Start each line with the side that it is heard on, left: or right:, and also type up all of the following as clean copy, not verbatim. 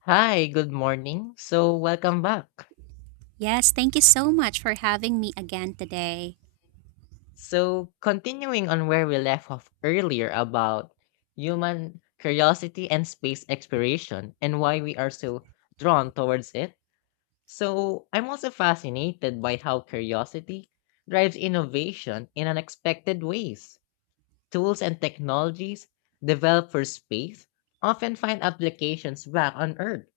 left: Hi, good morning. So, welcome back.
right: Yes, thank you so much for having me again today.
left: So, continuing on where we left off earlier about human curiosity and space exploration and why we are so drawn towards it. So, I'm also fascinated by how curiosity drives innovation in unexpected ways. Tools and technologies developed for space often find applications back on Earth,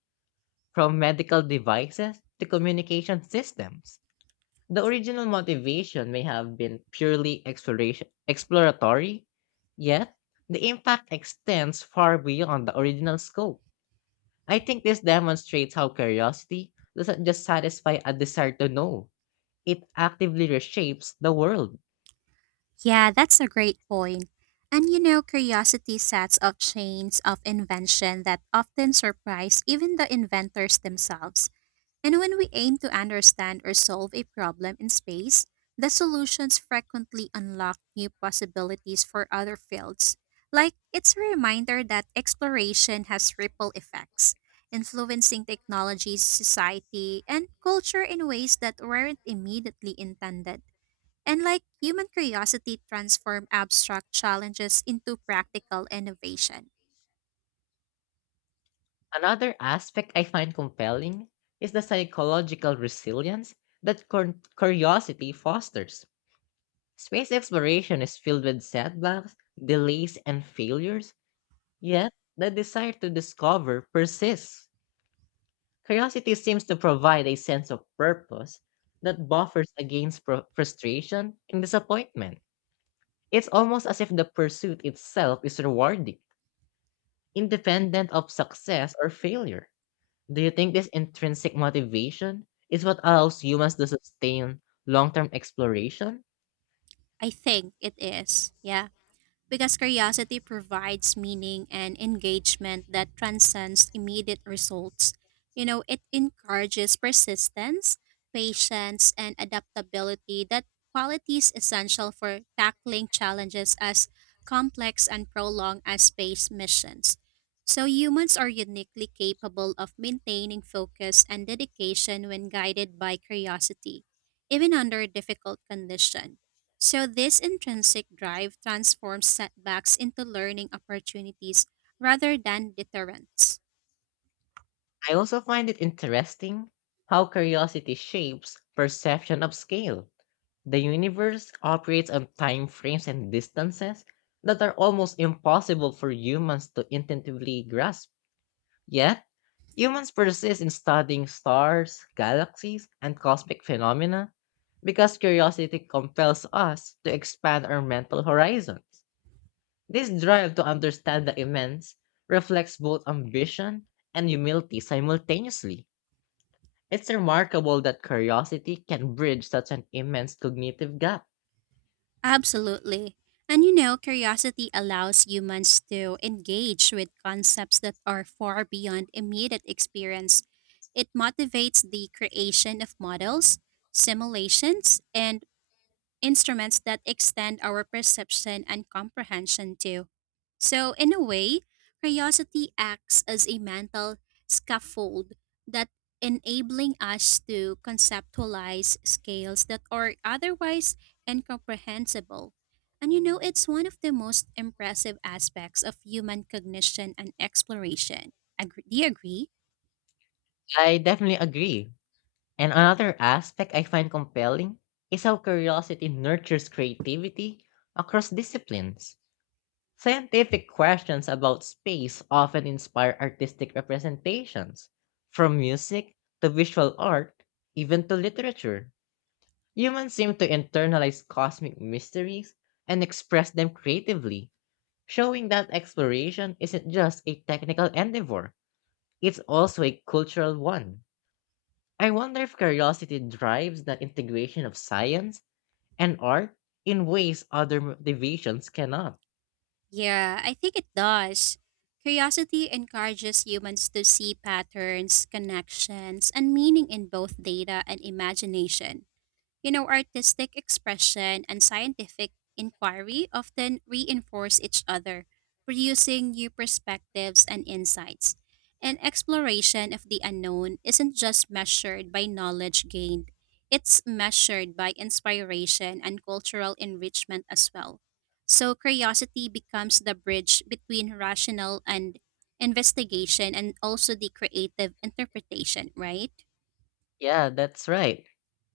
left: from medical devices to communication systems. The original motivation may have been purely exploration exploratory, yet the impact extends far beyond the original scope. I think this demonstrates how curiosity doesn't just satisfy a desire to know, it actively reshapes the world.
right: Yeah, that's a great point. And you know, curiosity sets off chains of invention that often surprise even the inventors themselves. And when we aim to understand or solve a problem in space, the solutions frequently unlock new possibilities for other fields. Like, it's a reminder that exploration has ripple effects, influencing technologies, society, and culture in ways that weren't immediately intended. And like, human curiosity transforms abstract challenges into practical innovation.
left: Another aspect I find compelling is the psychological resilience that curiosity fosters. Space exploration is filled with setbacks, delays, and failures, yet the desire to discover persists. Curiosity seems to provide a sense of purpose that buffers against frustration and disappointment. It's almost as if the pursuit itself is rewarding, independent of success or failure. Do you think this intrinsic motivation is what allows humans to sustain long term exploration?
right: I think it is. Yeah. Because curiosity provides meaning and engagement that transcends immediate results. You know, it encourages persistence, patience, and adaptability, that qualities essential for tackling challenges as complex and prolonged as space missions. So humans are uniquely capable of maintaining focus and dedication when guided by curiosity, even under difficult conditions. So, this intrinsic drive transforms setbacks into learning opportunities rather than deterrents.
left: I also find it interesting how curiosity shapes perception of scale. The universe operates on time frames and distances that are almost impossible for humans to intuitively grasp. Yet humans persist in studying stars, galaxies, and cosmic phenomena because curiosity compels us to expand our mental horizons. This drive to understand the immense reflects both ambition and humility simultaneously. It's remarkable that curiosity can bridge such an immense cognitive gap.
right: Absolutely. And you know, curiosity allows humans to engage with concepts that are far beyond immediate experience. It motivates the creation of models, simulations, and instruments that extend our perception and comprehension too. So, in a way, curiosity acts as a mental scaffold that enabling us to conceptualize scales that are otherwise incomprehensible. And you know, it's one of the most impressive aspects of human cognition and exploration. Do you agree?
left: I definitely agree. And another aspect I find compelling is how curiosity nurtures creativity across disciplines. Scientific questions about space often inspire artistic representations, from music to visual art, even to literature. Humans seem to internalize cosmic mysteries and express them creatively, showing that exploration isn't just a technical endeavor, it's also a cultural one. I wonder if curiosity drives the integration of science and art in ways other motivations cannot.
right: Yeah, I think it does. Curiosity encourages humans to see patterns, connections, and meaning in both data and imagination. You know, artistic expression and scientific inquiry often reinforce each other, producing new perspectives and insights. And exploration of the unknown isn't just measured by knowledge gained, it's measured by inspiration and cultural enrichment as well. So, curiosity becomes the bridge between rational and investigation and also the creative interpretation, right?
left: Yeah, that's right.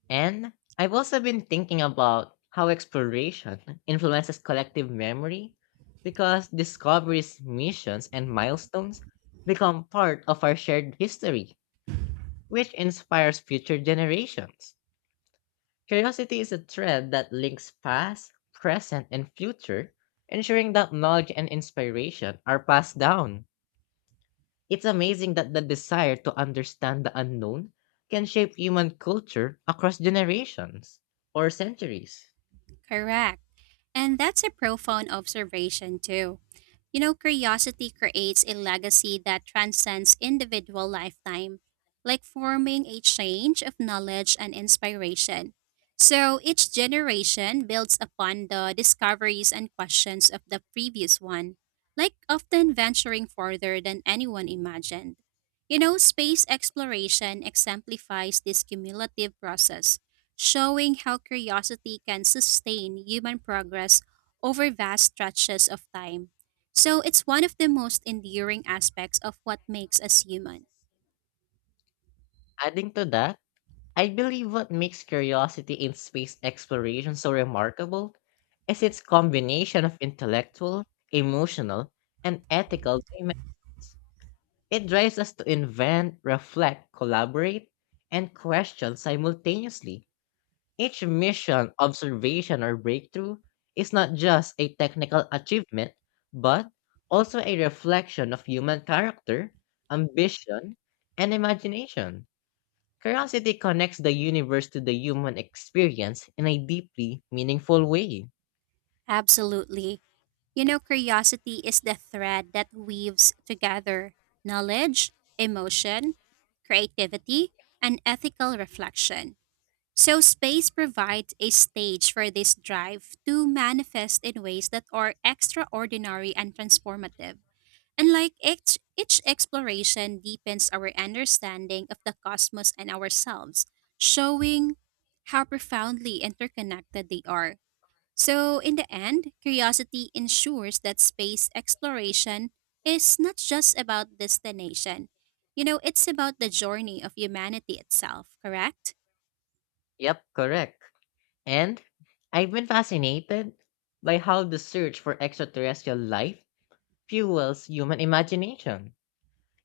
left: And I've also been thinking about how exploration influences collective memory, because discoveries, missions, and milestones become part of our shared history, which inspires future generations. Curiosity is a thread that links past, present, and future, ensuring that knowledge and inspiration are passed down. It's amazing that the desire to understand the unknown can shape human culture across generations or centuries.
right: Correct. And that's a profound observation, too. You know, curiosity creates a legacy that transcends individual lifetime, like forming a change of knowledge and inspiration. So each generation builds upon the discoveries and questions of the previous one, like often venturing farther than anyone imagined. You know, space exploration exemplifies this cumulative process, showing how curiosity can sustain human progress over vast stretches of time. So it's one of the most enduring aspects of what makes us human.
left: Adding to that, I believe what makes curiosity in space exploration so remarkable is its combination of intellectual, emotional, and ethical. It drives us to invent, reflect, collaborate, and question simultaneously. Each mission, observation, or breakthrough is not just a technical achievement, but also a reflection of human character, ambition, and imagination. Curiosity connects the universe to the human experience in a deeply meaningful way.
right: Absolutely. You know, curiosity is the thread that weaves together knowledge, emotion, creativity, and ethical reflection. So, space provides a stage for this drive to manifest in ways that are extraordinary and transformative. And like each exploration deepens our understanding of the cosmos and ourselves, showing how profoundly interconnected they are. So, in the end, curiosity ensures that space exploration is not just about destination. You know, it's about the journey of humanity itself, correct?
left: Yep, correct. And I've been fascinated by how the search for extraterrestrial life fuels human imagination,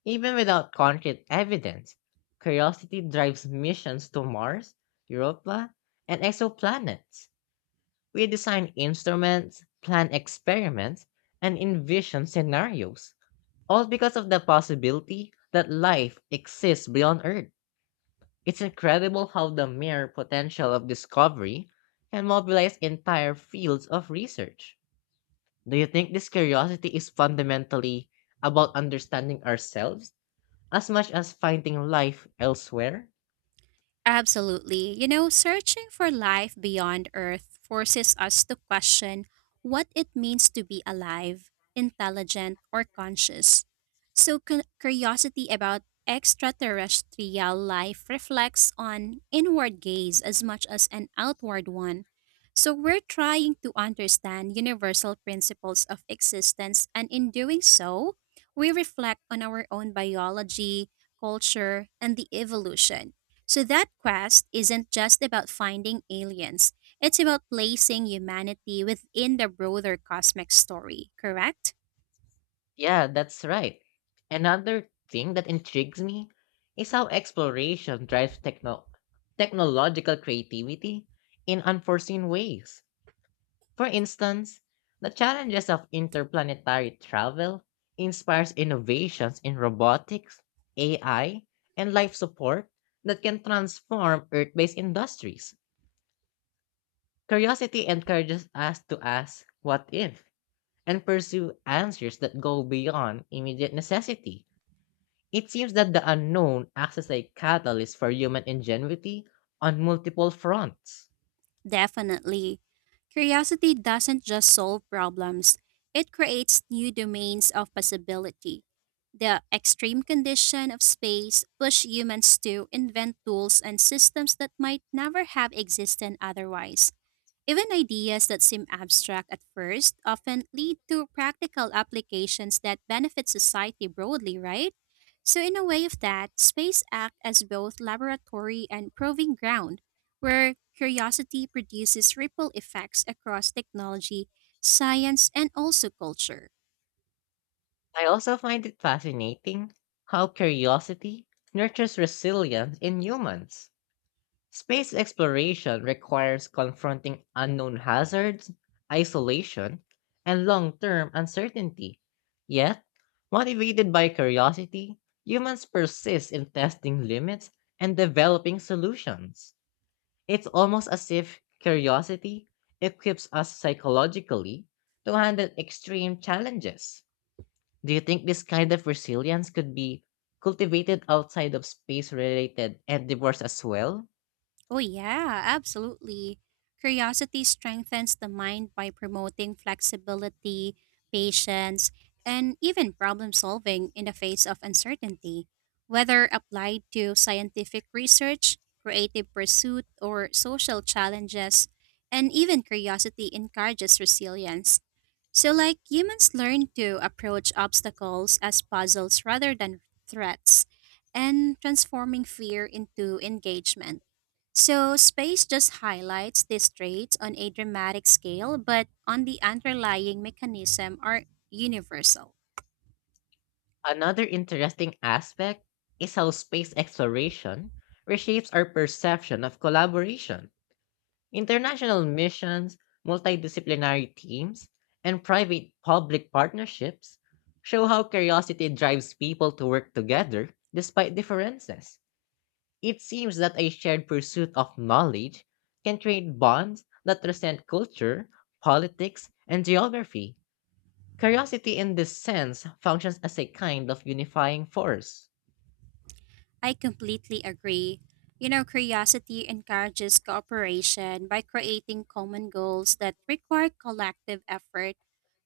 left: even without concrete evidence. Curiosity drives missions to Mars, Europa, and exoplanets. We design instruments, plan experiments, and envision scenarios, all because of the possibility that life exists beyond Earth. It's incredible how the mere potential of discovery can mobilize entire fields of research. Do you think this curiosity is fundamentally about understanding ourselves as much as finding life elsewhere?
right: Absolutely. You know, searching for life beyond Earth forces us to question what it means to be alive, intelligent, or conscious. So, curiosity about extraterrestrial life reflects on inward gaze as much as an outward one. So, we're trying to understand universal principles of existence, and in doing so, we reflect on our own biology, culture, and the evolution. So that quest isn't just about finding aliens, it's about placing humanity within the broader cosmic story, correct?
left: Yeah, that's right. Another thing that intrigues me is how exploration drives technological creativity in unforeseen ways. For instance, the challenges of interplanetary travel inspires innovations in robotics, AI, and life support that can transform Earth-based industries. Curiosity encourages us to ask, "What if?" and pursue answers that go beyond immediate necessity. It seems that the unknown acts as a catalyst for human ingenuity on multiple fronts.
right: Definitely. Curiosity doesn't just solve problems, it creates new domains of possibility. The extreme condition of space push humans to invent tools and systems that might never have existed otherwise. Even ideas that seem abstract at first often lead to practical applications that benefit society broadly, right? So, in a way of that, space acts as both laboratory and proving ground, where curiosity produces ripple effects across technology, science, and also culture.
left: I also find it fascinating how curiosity nurtures resilience in humans. Space exploration requires confronting unknown hazards, isolation, and long term uncertainty. Yet, motivated by curiosity, humans persist in testing limits and developing solutions. It's almost as if curiosity equips us psychologically to handle extreme challenges. Do you think this kind of resilience could be cultivated outside of space related endeavors as well?
right: Oh, yeah, absolutely. Curiosity strengthens the mind by promoting flexibility, patience, and even problem solving in the face of uncertainty. Whether applied to scientific research, creative pursuit, or social challenges, and even curiosity encourages resilience. So, like, humans learn to approach obstacles as puzzles rather than threats, and transforming fear into engagement. So, space just highlights these traits on a dramatic scale, but on the underlying mechanism are universal.
left: Another interesting aspect is how space exploration reshapes our perception of collaboration. International missions, multidisciplinary teams, and private public partnerships show how curiosity drives people to work together despite differences. It seems that a shared pursuit of knowledge can create bonds that transcend culture, politics, and geography. Curiosity, in this sense, functions as a kind of unifying force.
right: I completely agree. You know, curiosity encourages cooperation by creating common goals that require collective effort.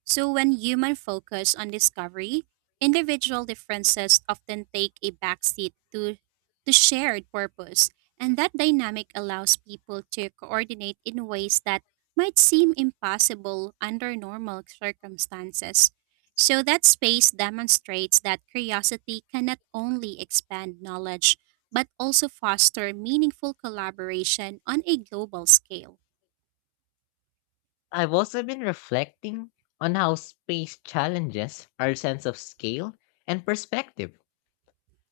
right: So when human focus on discovery, individual differences often take a backseat to shared purpose, and that dynamic allows people to coordinate in ways that might seem impossible under normal circumstances. So that space demonstrates that curiosity can not only expand knowledge but also foster meaningful collaboration on a global scale.
left: I've also been reflecting on how space challenges our sense of scale and perspective.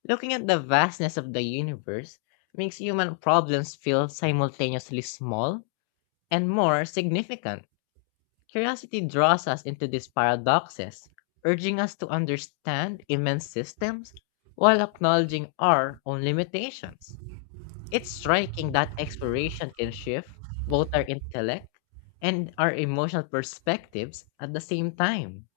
left: Looking at the vastness of the universe makes human problems feel simultaneously small and more significant. Curiosity draws us into these paradoxes, urging us to understand immense systems while acknowledging our own limitations. It's striking that exploration can shift both our intellect and our emotional perspectives at the same time.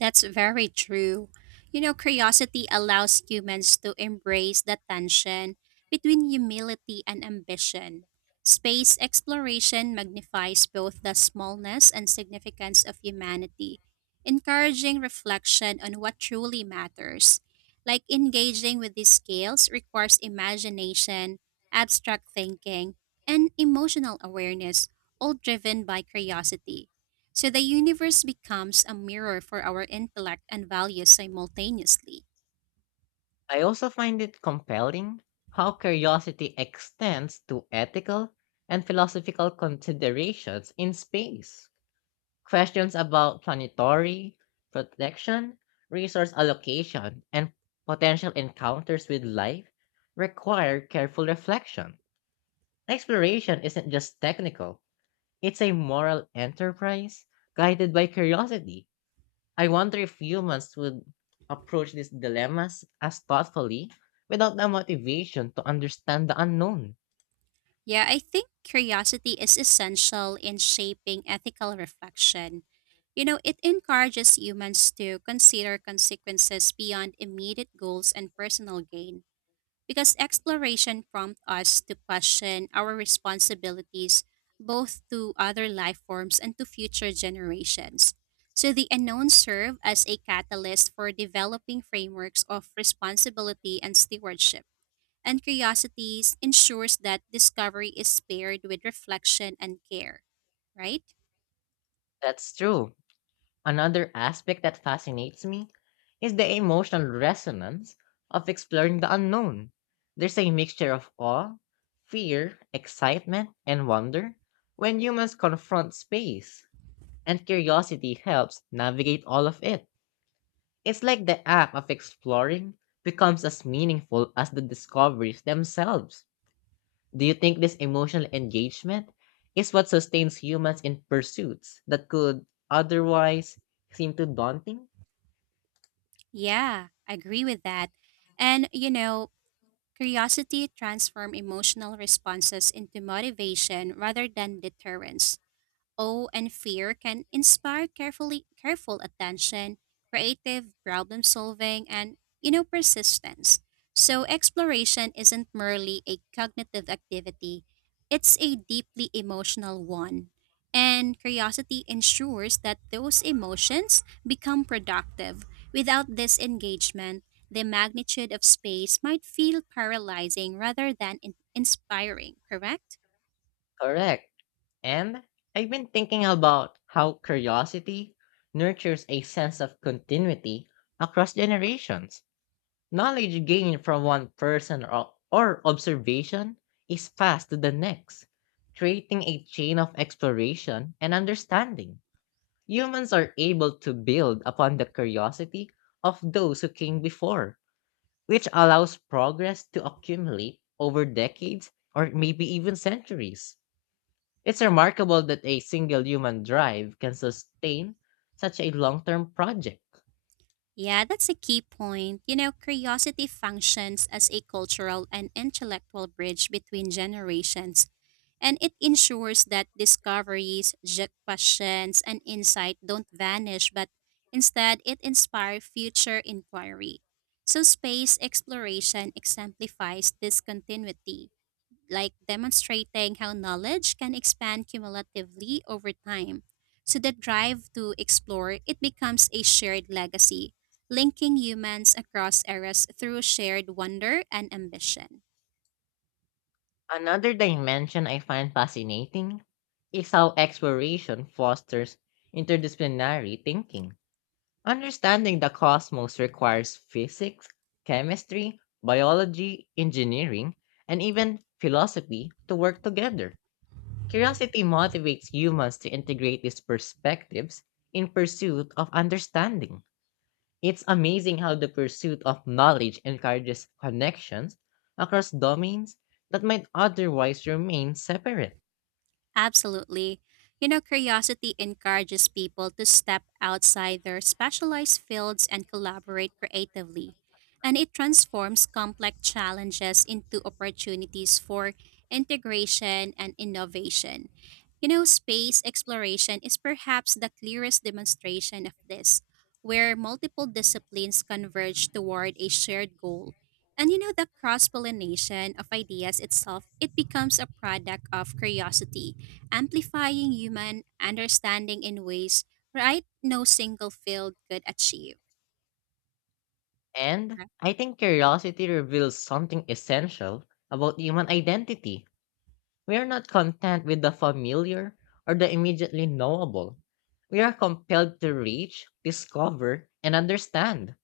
right: That's very true. You know, curiosity allows humans to embrace the tension between humility and ambition. Space exploration magnifies both the smallness and significance of humanity, encouraging reflection on what truly matters. Like, engaging with these scales requires imagination, abstract thinking, and emotional awareness, all driven by curiosity. So the universe becomes a mirror for our intellect and values simultaneously.
left: I also find it compelling how curiosity extends to ethical and philosophical considerations in space. Questions about planetary protection, resource allocation, and potential encounters with life require careful reflection. Exploration isn't just technical, it's a moral enterprise guided by curiosity. I wonder if humans would approach these dilemmas as thoughtfully without the motivation to understand the unknown.
right: Yeah, I think curiosity is essential in shaping ethical reflection. You know, it encourages humans to consider consequences beyond immediate goals and personal gain. Because exploration prompts us to question our responsibilities both to other life forms and to future generations. So the unknown serve as a catalyst for developing frameworks of responsibility and stewardship. And curiosities ensures that discovery is paired with reflection and care, right?
left: That's true. Another aspect that fascinates me is the emotional resonance of exploring the unknown. There's a mixture of awe, fear, excitement, and wonder when humans confront space, and curiosity helps navigate all of it. It's like the act of exploring becomes as meaningful as the discoveries themselves. Do you think this emotional engagement is what sustains humans in pursuits that could otherwise seem too daunting?
right: Yeah, I agree with that. And you know, curiosity transforms emotional responses into motivation rather than deterrence. Awe and fear can inspire careful attention, creative problem solving, and you know, persistence. So exploration isn't merely a cognitive activity; it's a deeply emotional one. And curiosity ensures that those emotions become productive. Without this engagement, the magnitude of space might feel paralyzing rather than inspiring, correct?
left: Correct. And I've been thinking about how curiosity nurtures a sense of continuity across generations. Knowledge gained from one person or observation is passed to the next, creating a chain of exploration and understanding. Humans are able to build upon the curiosity of those who came before, which allows progress to accumulate over decades or maybe even centuries. It's remarkable that a single human drive can sustain such a long term project.
right: Yeah, that's a key point. You know, curiosity functions as a cultural and intellectual bridge between generations, and it ensures that discoveries, questions, and insight don't vanish, but instead it inspires future inquiry. So, space exploration exemplifies this continuity, like demonstrating how knowledge can expand cumulatively over time. So the drive to explore it becomes a shared legacy, linking humans across eras through shared wonder and ambition.
left: Another dimension I find fascinating is how exploration fosters interdisciplinary thinking. Understanding the cosmos requires physics, chemistry, biology, engineering, and even philosophy to work together. Curiosity motivates humans to integrate these perspectives in pursuit of understanding. It's amazing how the pursuit of knowledge encourages connections across domains that might otherwise remain separate.
right: Absolutely. You know, curiosity encourages people to step outside their specialized fields and collaborate creatively. And it transforms complex challenges into opportunities for integration and innovation. You know, space exploration is perhaps the clearest demonstration of this, where multiple disciplines converge toward a shared goal. And you know, the cross pollination of ideas itself, it becomes a product of curiosity amplifying human understanding in ways right no single field could achieve.
left: And
right: Right.
left: I think curiosity reveals something essential about human identity. We are not content with the familiar or the immediately knowable. We are compelled to reach, discover, and understand.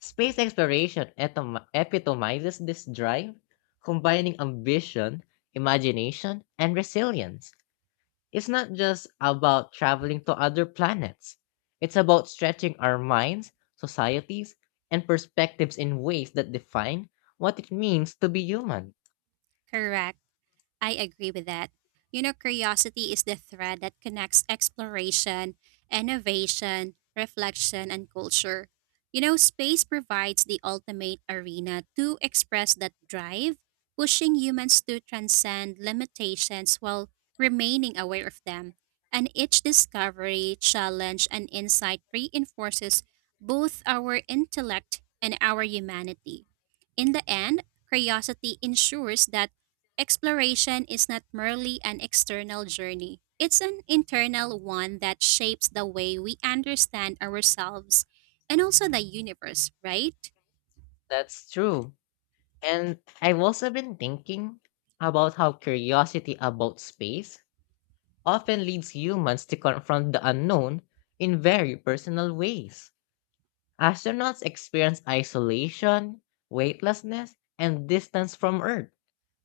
left: Space exploration epitomizes this drive, combining ambition, imagination, and resilience. It's not just about traveling to other planets. It's about stretching our minds, societies, and perspectives in ways that define what it means to be human.
right: Correct. I agree with that. You know, curiosity is the thread that connects exploration, innovation, reflection, and culture. You know, space provides the ultimate arena to express that drive, pushing humans to transcend limitations while remaining aware of them. And each discovery, challenge, and insight reinforces both our intellect and our humanity. In the end, curiosity ensures that exploration is not merely an external journey, it's an internal one that shapes the way we understand ourselves and also the universe, right?
left: That's true. And I've also been thinking about how curiosity about space often leads humans to confront the unknown in very personal ways. Astronauts experience isolation, weightlessness, and distance from Earth.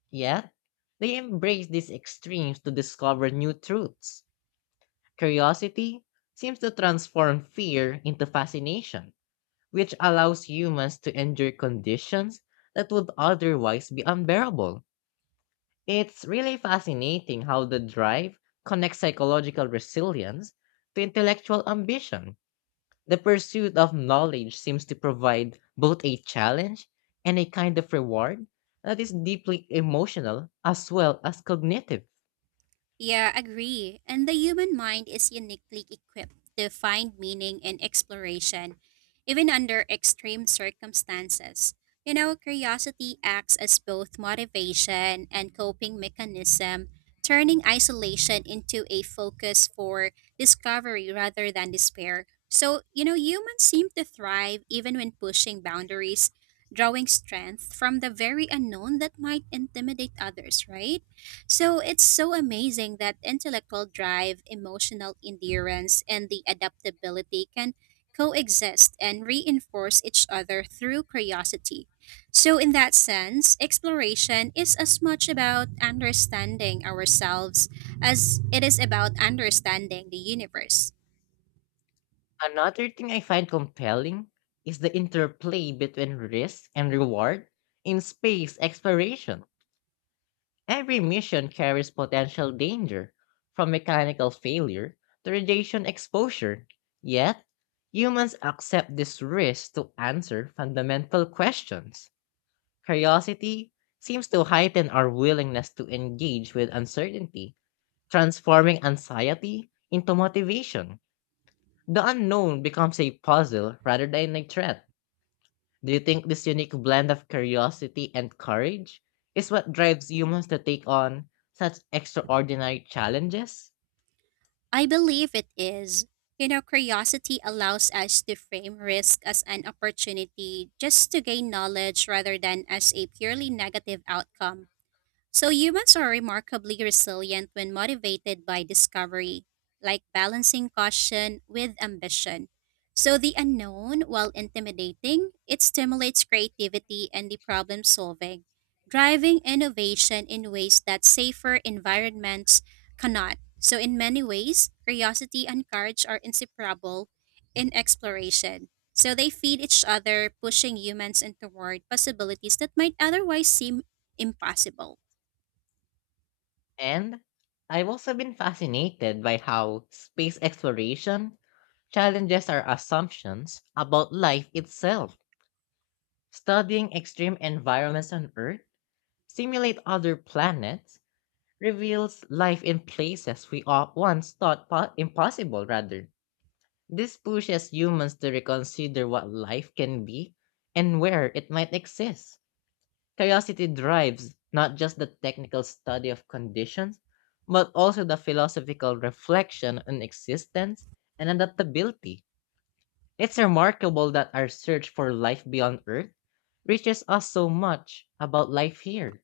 left: Yet they embrace these extremes to discover new truths. Curiosity seems to transform fear into fascination, which allows humans to endure conditions that would otherwise be unbearable. It's really fascinating how the drive connects psychological resilience to intellectual ambition. The pursuit of knowledge seems to provide both a challenge and a kind of reward that is deeply emotional as well as cognitive.
right: Yeah, agree. And the human mind is uniquely equipped to find meaning and exploration, even under extreme circumstances. You know, curiosity acts as both motivation and coping mechanism, turning isolation into a focus for discovery rather than despair. So, you know, humans seem to thrive even when pushing boundaries, drawing strength from the very unknown that might intimidate others, right? So it's so amazing that intellectual drive, emotional endurance, and the adaptability can coexist and reinforce each other through curiosity. So, in that sense, exploration is as much about understanding ourselves as it is about understanding the universe.
left: Another thing I find compelling is the interplay between risk and reward in space exploration. Every mission carries potential danger, from mechanical failure to radiation exposure. Yet humans accept this risk to answer fundamental questions. Curiosity seems to heighten our willingness to engage with uncertainty, transforming anxiety into motivation. The unknown becomes a puzzle rather than a threat. Do you think this unique blend of curiosity and courage is what drives humans to take on such extraordinary challenges?
right: I believe it is. You know, curiosity allows us to frame risk as an opportunity just to gain knowledge rather than as a purely negative outcome. So humans are remarkably resilient when motivated by discovery, like balancing caution with ambition. So the unknown, while intimidating, it stimulates creativity and the problem solving, driving innovation in ways that safer environments cannot. So in many ways, curiosity and courage are inseparable in exploration. So they feed each other, pushing humans in toward possibilities that might otherwise seem impossible.
left: And I've also been fascinated by how space exploration challenges our assumptions about life itself. Studying extreme environments on Earth, simulate other planets, reveals life in places we all once thought impossible, rather. This pushes humans to reconsider what life can be and where it might exist. Curiosity drives not just the technical study of conditions, but also the philosophical reflection on existence and adaptability. It's remarkable that our search for life beyond Earth reaches us so much about life here.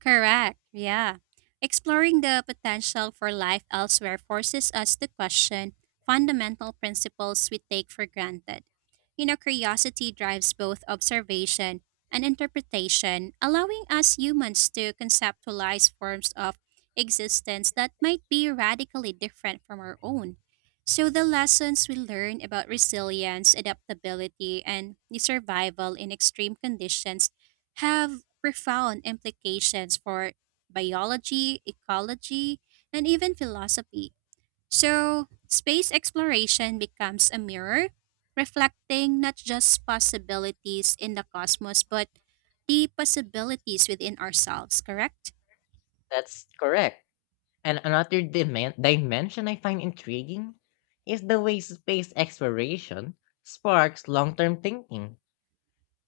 right: Correct. Yeah. Exploring the potential for life elsewhere forces us to question fundamental principles we take for granted. You know, curiosity drives both observation and interpretation, allowing us humans to conceptualize forms of existence that might be radically different from our own. So, the lessons we learn about resilience, adaptability, and the survival in extreme conditions have profound implications for biology, ecology, and even philosophy. So, space exploration becomes a mirror, reflecting not just possibilities in the cosmos, but the possibilities within ourselves, correct?
left: That's correct. And another dimension I find intriguing is the way space exploration sparks long term thinking.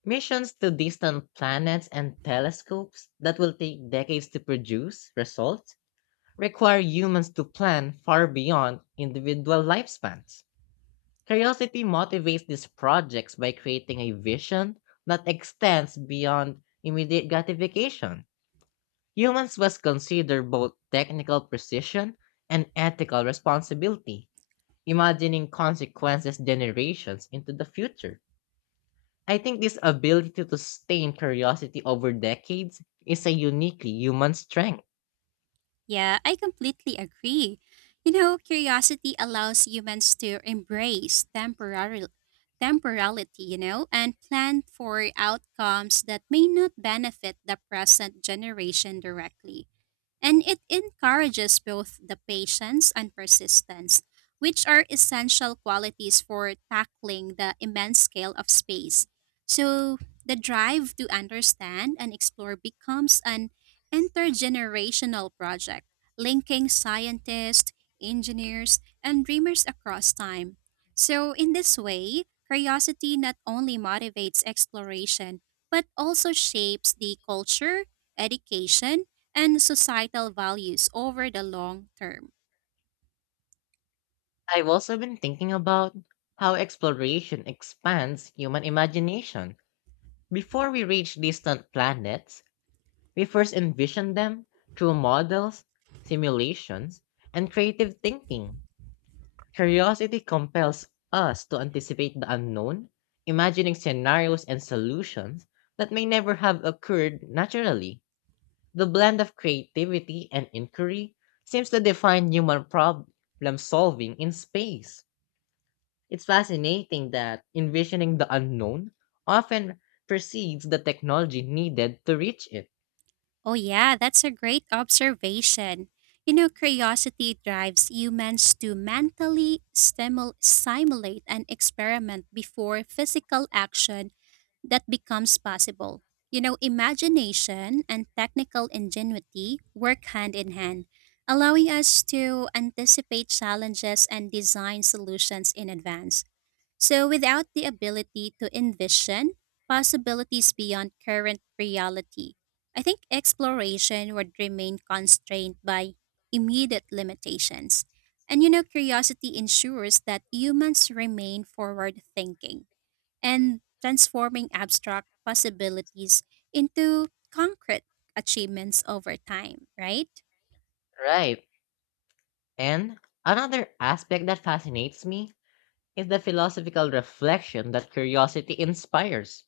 left: Missions to distant planets and telescopes that will take decades to produce results require humans to plan far beyond individual lifespans. Curiosity motivates these projects by creating a vision that extends beyond immediate gratification. Humans must consider both technical precision and ethical responsibility, imagining consequences generations into the future. I think this ability to sustain curiosity over decades is a uniquely human strength.
right: Yeah, I completely agree. You know, curiosity allows humans to embrace temporality, you know, and plan for outcomes that may not benefit the present generation directly, and it encourages both the patience and persistence, which are essential qualities for tackling the immense scale of space. So, the drive to understand and explore becomes an intergenerational project, linking scientists, engineers, and dreamers across time. So, in this way, curiosity not only motivates exploration, but also shapes the culture, education, and societal values over the long term.
left: I've also been thinking about how exploration expands human imagination. Before we reach distant planets, we first envision them through models, simulations, and creative thinking. Curiosity compels us to anticipate the unknown, imagining scenarios and solutions that may never have occurred naturally. The blend of creativity and inquiry seems to define human problem solving in space. It's fascinating that envisioning the unknown often precedes the technology needed to reach it.
right: Oh, yeah, that's a great observation. You know, curiosity drives humans to mentally simulate and experiment before physical action that becomes possible. You know, imagination and technical ingenuity work hand in hand, allowing us to anticipate challenges and design solutions in advance. So, without the ability to envision possibilities beyond current reality, I think exploration would remain constrained by immediate limitations. And you know, curiosity ensures that humans remain forward thinking and transforming abstract possibilities into concrete achievements over time, right?
left: Right. And another aspect that fascinates me is the philosophical reflection that curiosity inspires.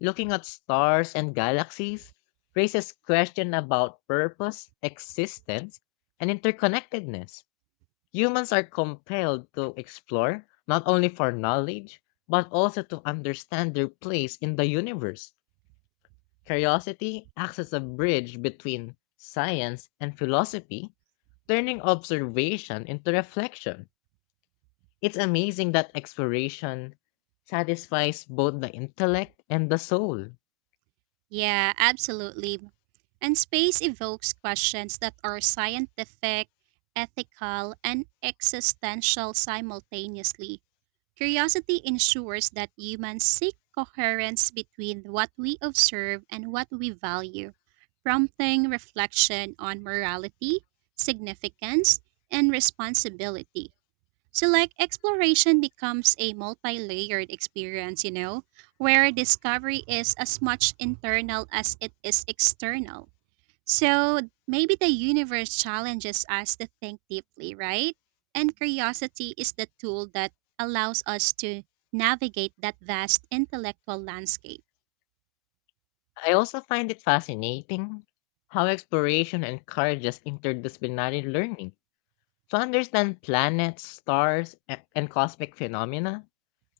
left: Looking at stars and galaxies raises questions about purpose, existence, and interconnectedness. Humans are compelled to explore not only for knowledge, but also to understand their place in the universe. Curiosity acts as a bridge between science and philosophy, turning observation into reflection. It's amazing that exploration satisfies both the intellect and the soul.
right: Yeah, absolutely. And space evokes questions that are scientific, ethical, and existential simultaneously. Curiosity ensures that humans seek coherence between what we observe and what we value, prompting reflection on morality, significance, and responsibility. So, like, exploration becomes a multi layered experience, you know, where discovery is as much internal as it is external. So maybe the universe challenges us to think deeply, right? And curiosity is the tool that allows us to navigate that vast intellectual landscape.
left: I also find it fascinating how exploration encourages interdisciplinary learning. To understand planets, stars, and cosmic phenomena,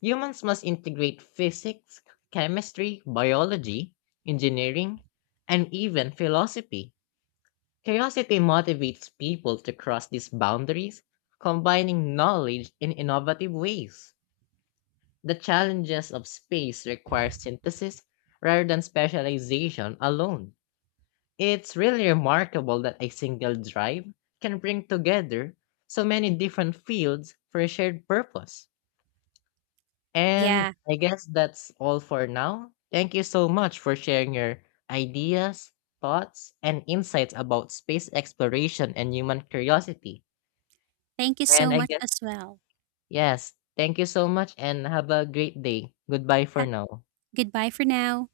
left: humans must integrate physics, chemistry, biology, engineering, and even philosophy. Curiosity motivates people to cross these boundaries, combining knowledge in innovative ways. The challenges of space require synthesis rather than specialization alone. It's really remarkable that a single drive can bring together so many different fields for a shared purpose. And
right: Yeah.
left: I guess that's all for now. Thank you so much for sharing your ideas, thoughts, and insights about space exploration and human curiosity.
right: Thank you
left: And
right: so
left: I
right: much
left: guess,
right: as well.
left: yes, thank you so much and have a great day. Goodbye for
right: Ha-
left: now.
right: Goodbye for now.